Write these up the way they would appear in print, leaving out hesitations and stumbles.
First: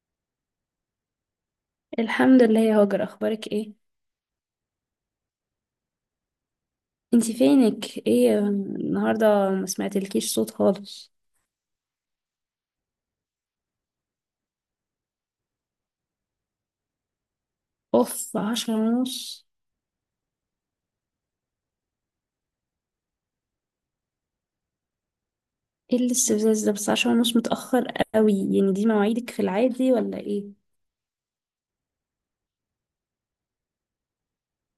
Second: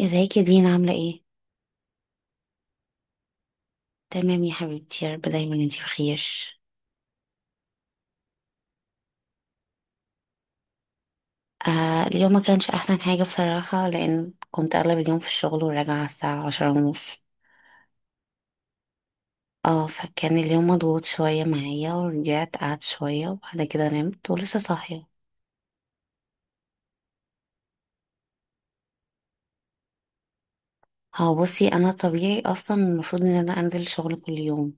ازيك يا دينا، عاملة ايه؟ الحمد لله يا هاجر، اخبارك ايه؟ تمام يا حبيبتي، يا رب دايما انتي بخير. انتي فينك؟ ايه النهارده ما سمعتلكيش صوت خالص. آه، اليوم ما كانش احسن حاجة بصراحة، لان كنت اغلب اليوم في الشغل وراجعة على الساعة 10:30. اوف، عشرة ونص؟ اه، فكان اليوم مضغوط شوية معايا ورجعت قعدت شوية وبعد كده نمت ولسه صاحية. ايه الاستفزاز ده؟ بس عشرة ونص متأخر قوي يعني. دي مواعيدك في العادي ولا ايه؟ هو بصي، انا طبيعي اصلا المفروض ان انا انزل الشغل كل يوم،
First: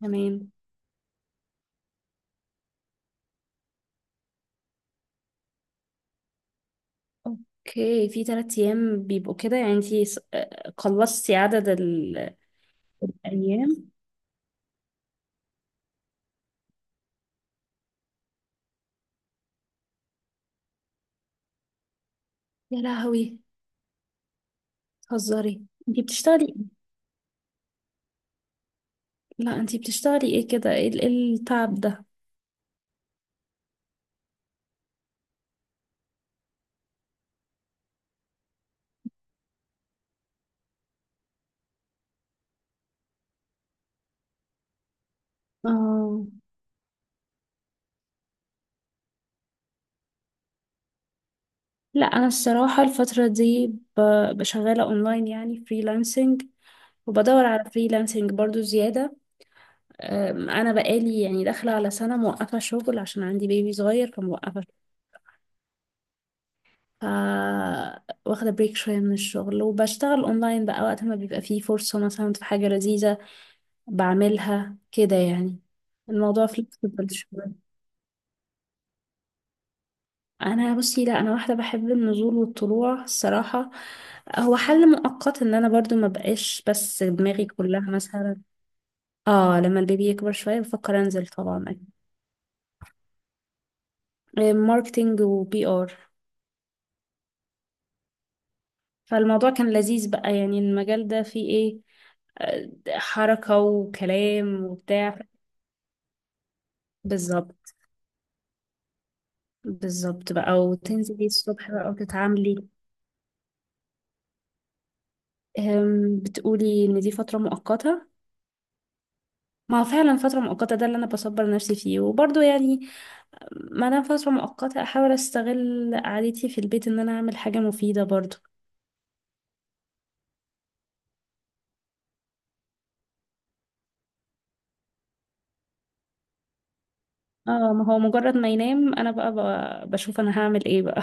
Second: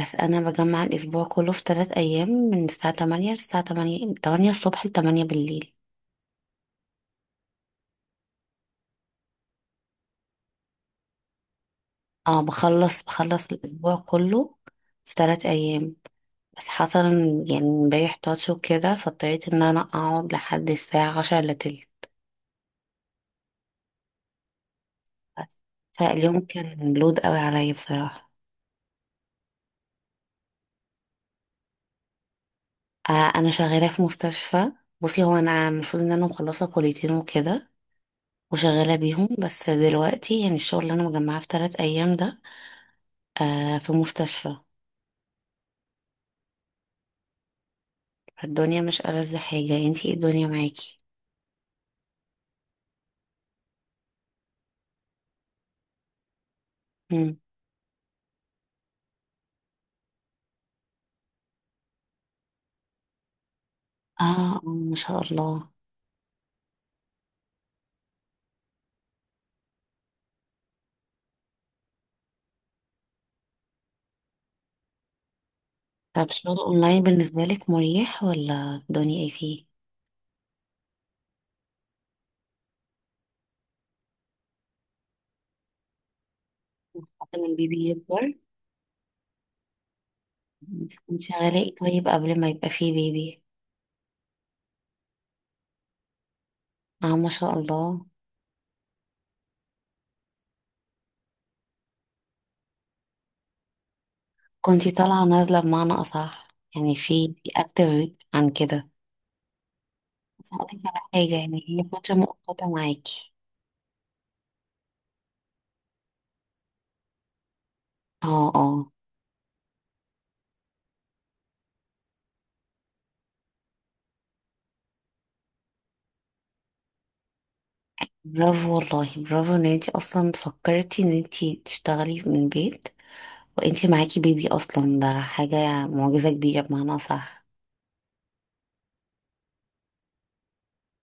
بس انا تمام. بجمع الاسبوع كله في 3 ايام من الساعة 8 للساعة 8، 8 الصبح ل 8 بالليل. اوكي، في تلات ايام بيبقوا كده يعني؟ انتي خلصتي عدد اه، بخلص الايام؟ الاسبوع كله في ثلاث ايام. بس حصل يعني امبارح تاتش وكده، فاضطريت ان انا اقعد لحد الساعة 9:45 يا لهوي، هزاري؟ بس. انتي فاليوم بتشتغلي؟ كان لود قوي عليا بصراحة. لا انتي بتشتغلي ايه كده؟ ايه ال- إيه التعب ده؟ آه، انا شغالة في مستشفى. بصي، هو انا المفروض ان انا مخلصة كليتين وكده وشغالة بيهم، بس دلوقتي يعني الشغل اللي انا مجمعاه في 3 ايام ده آه في مستشفى. اه. الدنيا مش ألذ حاجة؟ انتي ايه الدنيا معاكي؟ لا انا الصراحه الفتره دي بشغاله اونلاين، يعني فريلانسنج، مم، وبدور على فريلانسنج برضو زياده. انا بقالي يعني داخله على سنه موقفه شغل، عشان عندي بيبي صغير، اه آه، فموقفه شغل. ما شاء الله. ف واخده بريك شويه من الشغل وبشتغل اونلاين بقى، وقت ما بيبقى فيه فرصه مثلا في حاجه لذيذه بعملها كده يعني. طب الموضوع شغل اونلاين فليكسبل بالنسبة شويه. لك مريح ولا الدنيا ايه فيه؟ انا بصي لا، انا واحده بحب النزول والطلوع الصراحه. هو حل مؤقت ان انا برضو ما بقاش، بس حتى من دماغي كلها البيبي يكبر. مثلا. اه، لما البيبي يكبر شويه انت بفكر انزل كنتي طبعا. غلاء طيب قبل ما يبقى فيه بيبي؟ ماركتينج وبي ار. اه، ما شاء الله. فالموضوع كان لذيذ بقى. يعني المجال ده فيه ايه؟ حركه وكلام كنتي وبتاع. طالعة نازلة بمعنى أصح، يعني في بالظبط. أكتر عن كده. بالظبط بقى، بس هقولك على وتنزلي حاجة، يعني الصبح هي بقى فترة وتتعاملي. مؤقتة معاكي؟ بتقولي ان دي فتره مؤقته؟ اه اه. ما هو فعلا فترة مؤقتة، ده اللي أنا بصبر نفسي فيه، وبرضه يعني ما انا فترة مؤقتة احاول استغل قعدتي في البيت ان انا اعمل حاجة مفيدة برضو. برافو والله، برافو ان انتي اصلا فكرتي ان انتي تشتغلي من البيت وانتي معاكي بيبي، اصلا ده حاجة معجزة كبيرة بمعنى أصح. اه ما هو مجرد ما ينام انا بقى، بشوف انا هعمل ايه بقى.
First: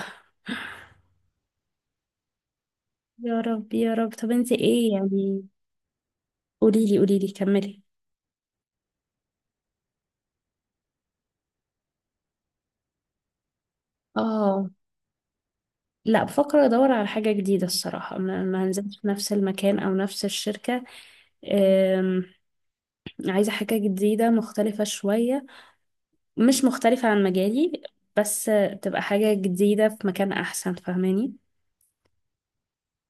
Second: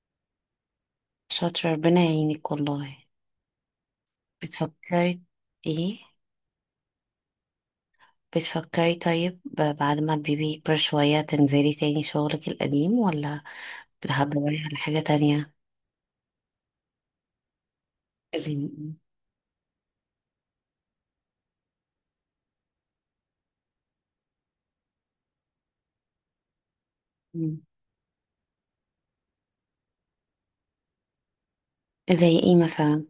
شاطرة، ربنا يعينك والله. يا رب يا رب. طب انت ايه بتفكري يعني؟ ايه؟ قوليلي، قوليلي، كملي. بتفكري طيب بعد ما البيبي يكبر شوية تنزلي تاني شغلك القديم ولا هتدوري اه، على حاجة تانية؟ لا بفكر ادور على حاجة جديدة الصراحة. ما زي ما إيه؟ هنزلش في نفس المكان او نفس الشركة. أم، عايزة حاجة جديدة مختلفة شوية، مش مختلفة عن مم. مجالي، بس تبقى حاجة جديدة في مكان احسن، فاهماني؟ زي ايه مثلا؟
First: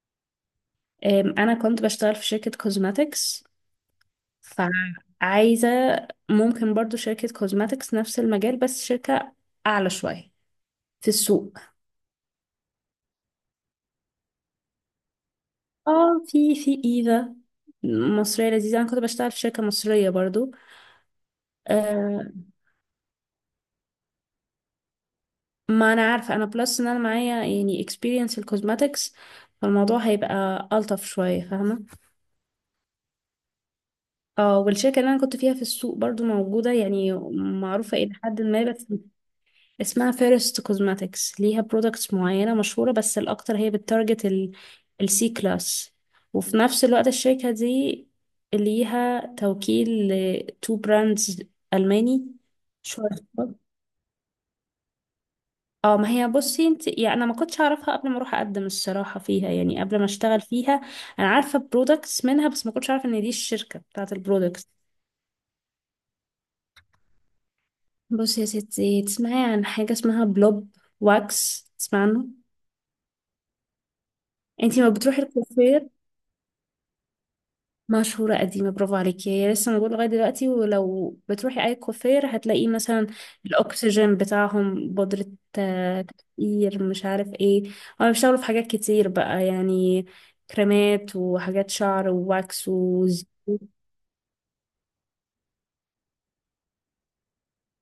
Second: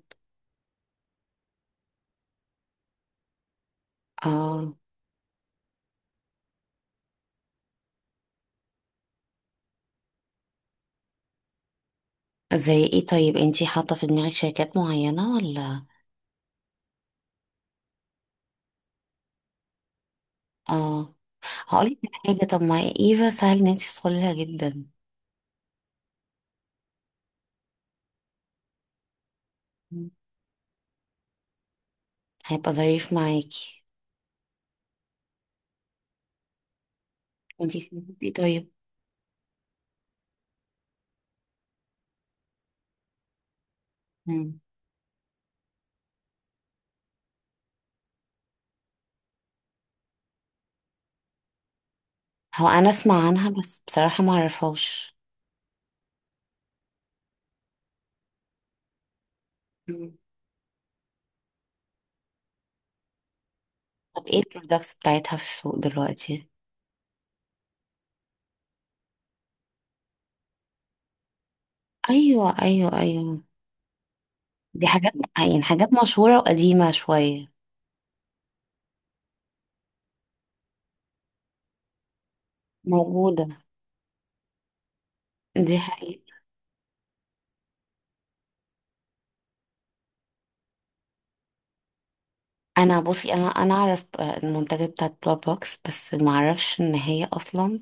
انا كنت بشتغل في شركة كوزماتكس. اه. فعايزة، ممكن برضو شركة كوزماتكس، نفس المجال، بس شركة اعلى شوية في السوق. زي ايه طيب؟ انتي حاطة في دماغك شركات معينة ولا؟ اه، في ايفا، مصرية لذيذة. انا كنت بشتغل في شركة مصرية برضو. اه، هقولك على أه، حاجة، طب ما ايفا سهل ان انتي تدخلي لها جدا. ما انا عارفة، انا بلس ان انا معايا يعني experience الكوزماتكس، فالموضوع مم. هيبقى ألطف شوية، فاهمة؟ هيبقى ظريف معاكي. اه، والشركة اللي انا كنت فيها في السوق برضو موجودة يعني، وانتي معروفة شايفة الى ايه حد ما، طيب؟ بس اسمها فيرست كوزماتكس. ليها برودكتس معينة مشهورة، بس الأكتر هي بتارجت مم. السي كلاس. وفي نفس الوقت الشركة دي ليها توكيل لتو براندز ألماني هو انا شورت. اسمع عنها بس بصراحة ما اعرفهاش. اه ما هي بصي انت يعني، انا ما كنتش اعرفها قبل ما اروح اقدم الصراحه فيها، يعني قبل ما مم. اشتغل فيها انا عارفه برودكتس منها، بس ما كنتش عارفه ان دي الشركه بتاعت طب ايه البرودكتس. البرودكتس بتاعتها في السوق دلوقتي؟ بصي يا ستي، تسمعي عن حاجه اسمها بلوب واكس؟ تسمعي عنه؟ ايوه ايوه ايوه، انتي دي ما حاجات، بتروحي يعني حاجات الكوافير؟ مشهورة وقديمة شوية. مشهورة قديمة، برافو عليكي. هي لسه موجودة لغاية دلوقتي، ولو بتروحي أي كوافير هتلاقي مثلا موجودة، الأكسجين بتاعهم بودرة، دي حقيقة. تكتير، مش عارف ايه. هما بيشتغلوا في حاجات كتير بقى يعني، كريمات وحاجات شعر وواكس انا وزيوت. بصي، انا اعرف المنتجات بتاعت بلاد بوكس بس ما اعرفش ان هي اصلا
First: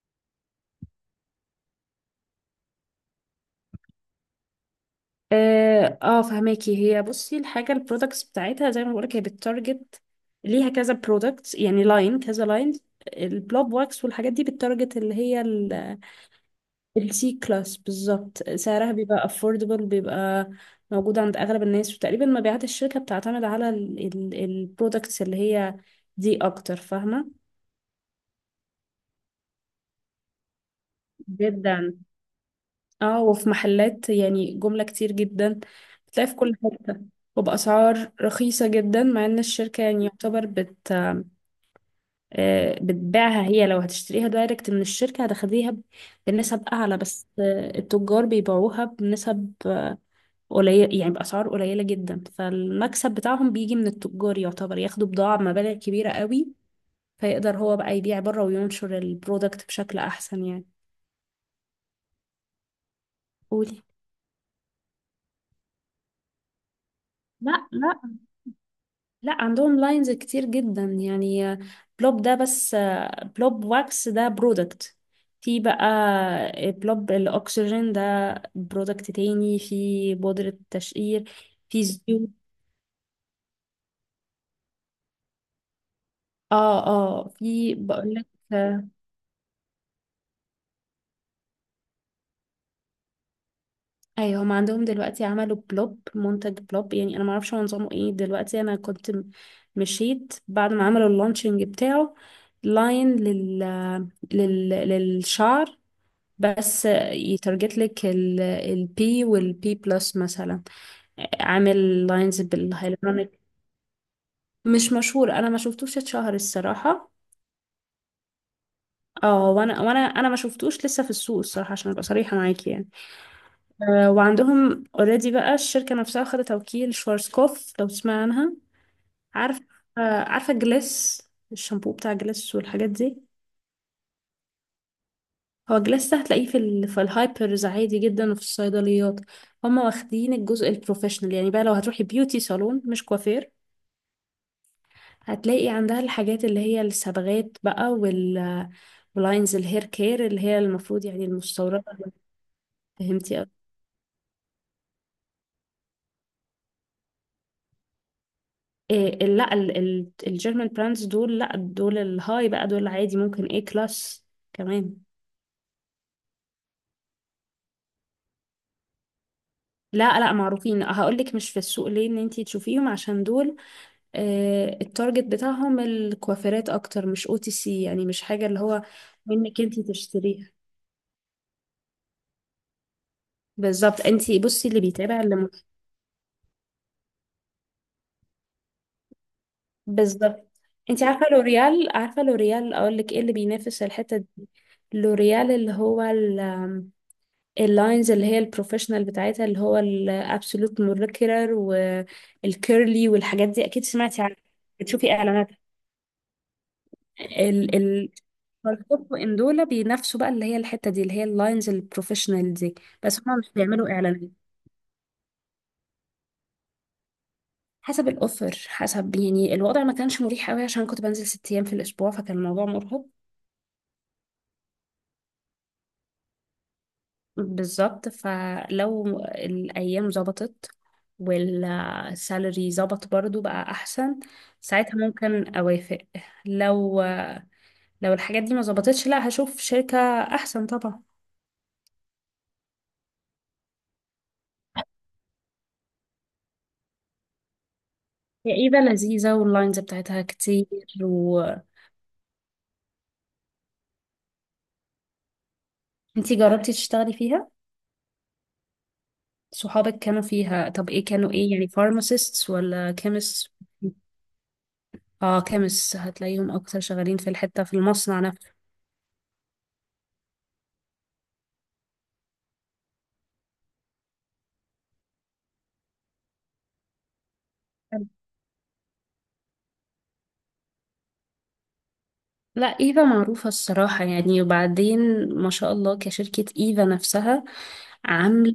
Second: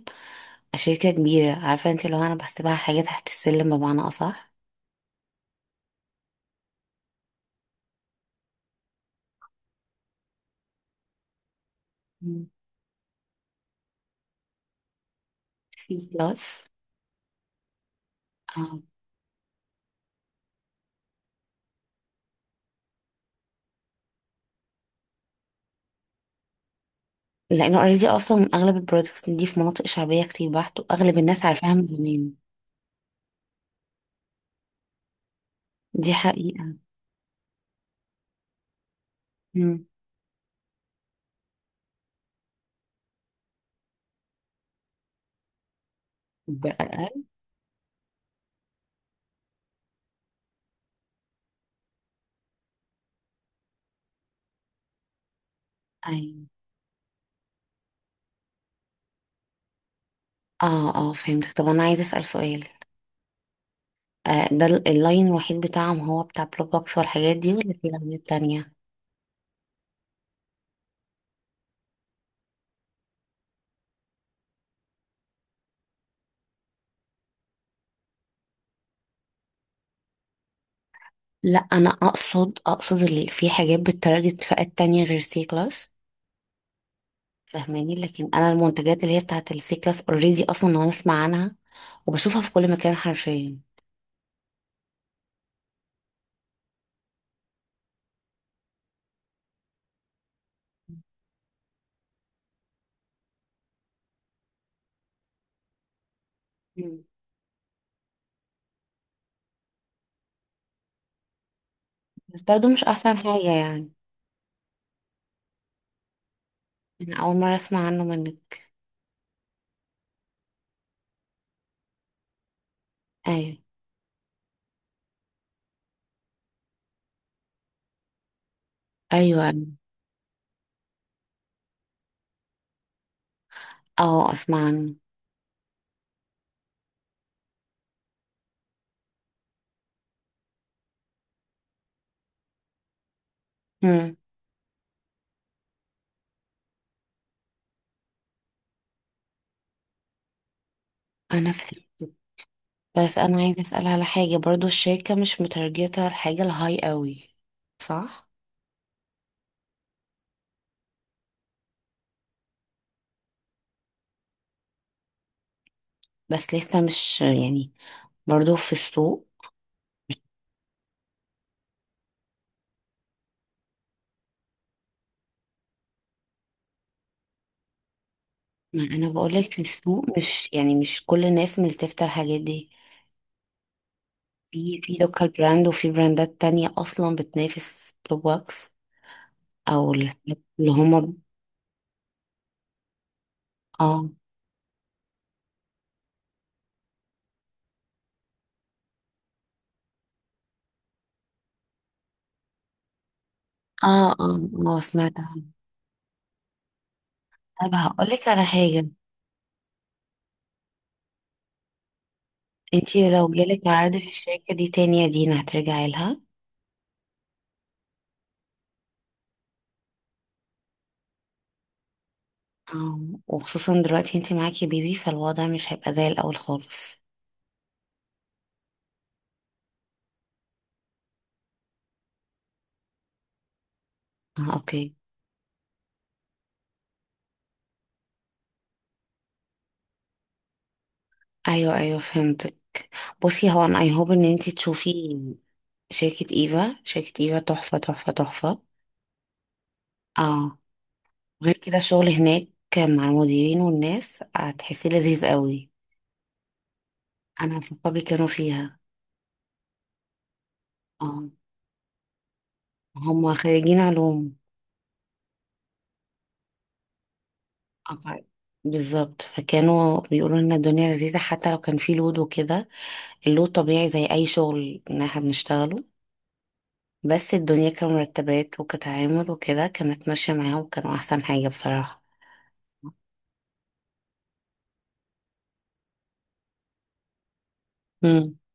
شركة كبيرة. عارفة انت، لو انا بحسبها حاجة تحت السلم بمعنى اصح. فهماكي؟ هي بصي الحاجة البرودكتس بتاعتها، زي ما بقولك، هي بتتارجت، ليها كذا برودكت يعني، لاين كذا مم. لاين. البلوب واكس والحاجات دي بتتارجت اللي هي سي بلس. السي كلاس بالظبط. اه، سعرها بيبقى affordable، بيبقى موجود عند أغلب الناس، وتقريبا مبيعات الشركة بتعتمد على البرودكتس اللي هي دي أكتر، فاهمة؟ لانه اوريدي اصلا اغلب البرودكتس دي في مناطق شعبية كتير بحت واغلب الناس عارفاها من جدا. زمان. اه، وفي محلات يعني جملة كتير جدا، دي بتلاقي في كل حقيقة. حتة، وبأسعار رخيصة جدا، مع إن الشركة مم. يعني يعتبر بت، بتبيعها. هي لو هتشتريها دايركت من الشركة هتاخديها ب- بنسب أعلى، بأقل. بس التجار بيبيعوها بنسب قليل يعني، بأسعار قليلة جدا، فالمكسب بتاعهم بيجي من التجار، يعتبر ياخدوا بضاعة بمبالغ كبيرة ايوه. قوي، فيقدر هو بقى يبيع بره وينشر البرودكت بشكل أحسن يعني. اه اه، فهمتك. طب انا عايزة اسأل سؤال. قولي. آه، ده اللاين الوحيد بتاعهم هو بتاع بلوبوكس والحاجات دي لا ولا في لا لاينات تانية؟ لا عندهم لاينز كتير جدا يعني. بلوب ده بس، بلوب واكس ده برودكت. في بقى بلوب الأكسجين ده، برودكت تاني، في بودرة تشقير، لا، في انا زيوت. اقصد اللي في حاجات بتتارجت فئات تانية غير سي كلاس. اه، في، فاهماني، بقولك. لكن انا المنتجات اللي هي بتاعت السي كلاس اوريدي اصلا انا اسمع عنها وبشوفها في كل مكان حرفيا. ايوه، هم عندهم دلوقتي عملوا بلوب، منتج بلوب، يعني انا ما اعرفش هو نظامه ايه دلوقتي. انا كنت مشيت بعد ما عملوا اللانشنج بتاعه، لاين لل... لل... للشعر بس. مم. يترجت لك البي والبي بلس مثلا، عامل لاينز بس برضه مش احسن بالهيلورونيك. حاجة يعني. مش مشهور، انا ما شفتوش اتشهر الصراحه. انا اول مرة اسمع عنه منك. اه، وانا ما شفتوش لسه في السوق الصراحه، عشان ابقى صريحه معاكي يعني. ايوه وعندهم اوريدي بقى الشركة نفسها خدت توكيل شوارزكوف، لو تسمع عنها. ايوه. عارف؟ عارفة جليس؟ الشامبو بتاع جليس والحاجات دي. اه اسمع عنه. هو جليس ده هتلاقيه في, ال... في الهايبرز عادي جدا وفي الصيدليات. هما واخدين الجزء البروفيشنال يعني، بقى لو هتروحي بيوتي صالون، مش كوافير، مم. هتلاقي عندها الحاجات اللي هي الصبغات بقى، واللاينز الهير كير اللي هي المفروض يعني انا المستوردة. فهمت، بس انا فهمتي؟ عايزة اسأل على حاجة برضه، الشركة مش متارجتة الحاجة الهاي قوي، صح؟ إيه ال- لا ال- ال- الجيرمان براندز دول؟ لا دول الهاي بقى، دول عادي، ممكن ايه كلاس كمان. بس لسه مش يعني برضو في السوق. لا، معروفين. هقولك مش في السوق ليه ان انتي تشوفيهم، عشان دول آه، التارجت بتاعهم الكوافيرات اكتر، مش او تي سي يعني، مش حاجة اللي هو ما انا بقول لك في منك انتي السوق، مش تشتريها. يعني مش كل الناس ملتفتة الحاجات دي. بالظبط. انتي بصي، اللي في بيتابع لوكال اللي م... براند وفي براندات تانية اصلا بتنافس بلوبوكس او الحاجات بالظبط. اللي انتي هما. عارفة لوريال؟ عارفة لوريال؟ اقولك ايه اللي بينافس اه الحتة دي. لوريال اللي هو اللاينز اللي هي البروفيشنال بتاعتها، اللي هو الابسولوت مولكيولر والكيرلي والحاجات دي، اكيد اه. سمعتي عنها، اه اه، بتشوفي سمعت عنها. اعلاناتها. طب ال هقول ال لك على حاجة، ان دول بينافسوا بقى اللي هي الحتة دي، اللي هي اللاينز البروفيشنال دي. انتي بس لو هما مش جالك بيعملوا عرض في اعلانات. الشركة دي تاني يا دينا هترجعي لها؟ حسب الاوفر، حسب يعني، الوضع ما كانش مريح قوي، عشان كنت بنزل 6 ايام في الاسبوع، فكان الموضوع اه، مرهق. وخصوصا دلوقتي انتي معاكي بيبي فالوضع مش هيبقى زي الاول خالص. بالظبط، فلو الايام ظبطت والسالري ظبط برضو بقى احسن، اه اوكي. ساعتها ممكن اوافق. لو، لو الحاجات دي ما ظبطتش، لا هشوف شركة احسن طبعا. ايوه ايوه، فهمتك. بصي، هو انا اي هوب ان انتي تشوفي شركة إيفا. شركة إيفا تحفة تحفة هي تحفة. ايفا لذيذة واللاينز بتاعتها اه. كتير. غير وانتي كده، الشغل هناك مع المديرين والناس هتحسيه لذيذ قوي. جربتي تشتغلي فيها؟ أنا صحابي كانوا فيها. صحابك كانوا فيها؟ طب ايه اه، كانوا؟ ايه يعني؟ فارماسيستس ولا هم كيمست؟ خريجين علوم. اه، كيمست هتلاقيهم اكتر شغالين في الحتة في آه، المصنع نفسه. بالظبط، فكانوا بيقولوا لنا الدنيا لذيذة حتى لو كان في لود وكده. اللود طبيعي زي أي شغل إن احنا بنشتغله، بس الدنيا كمرتبات وكتعامل وكده كانت ماشية معاهم، كانوا أحسن حاجة بصراحة. لا، ايفا معروفة الصراحة يعني، وبعدين ما شاء الله كشركة، ايفا نفسها مم. عاملة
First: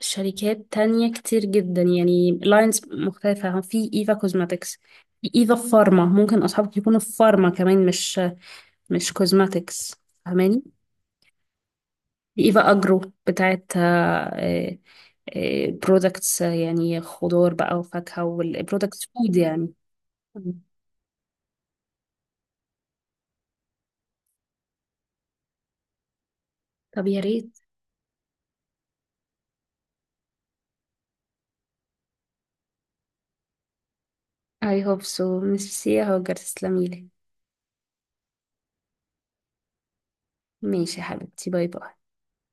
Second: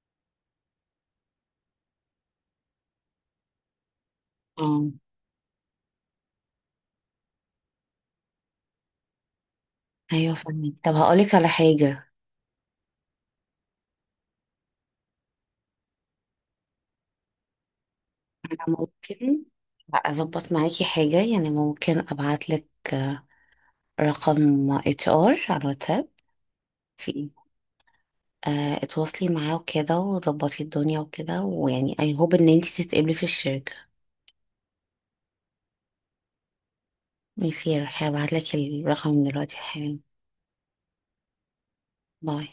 شركات تانية كتير جدا يعني، لاينز مختلفة. في ايفا كوزماتكس، اه. في ايفا فارما، ممكن اصحابك يكونوا في فارما كمان، مش كوزماتكس، أيوة فاهماني؟ فاهمك. طب هقولك على حاجة، في ايفا اجرو، بتاعت برودكتس يعني، خضار بقى وفاكهة، والبرودكتس فود ممكن يعني. اظبط مم. معاكي حاجه يعني، ممكن ابعت لك رقم HR على الواتساب. طب يا في ريت. آه، اتواصلي معاه وكده وظبطي الدنيا وكده، ويعني اي هوب ان انتي تتقبلي في الشركه. I hope so. ميرسي يا هاجر، تسلميلي. ميسي، هبعت لك الرقم دلوقتي حالا. ماشي يا حبيبتي، باي باي. باي.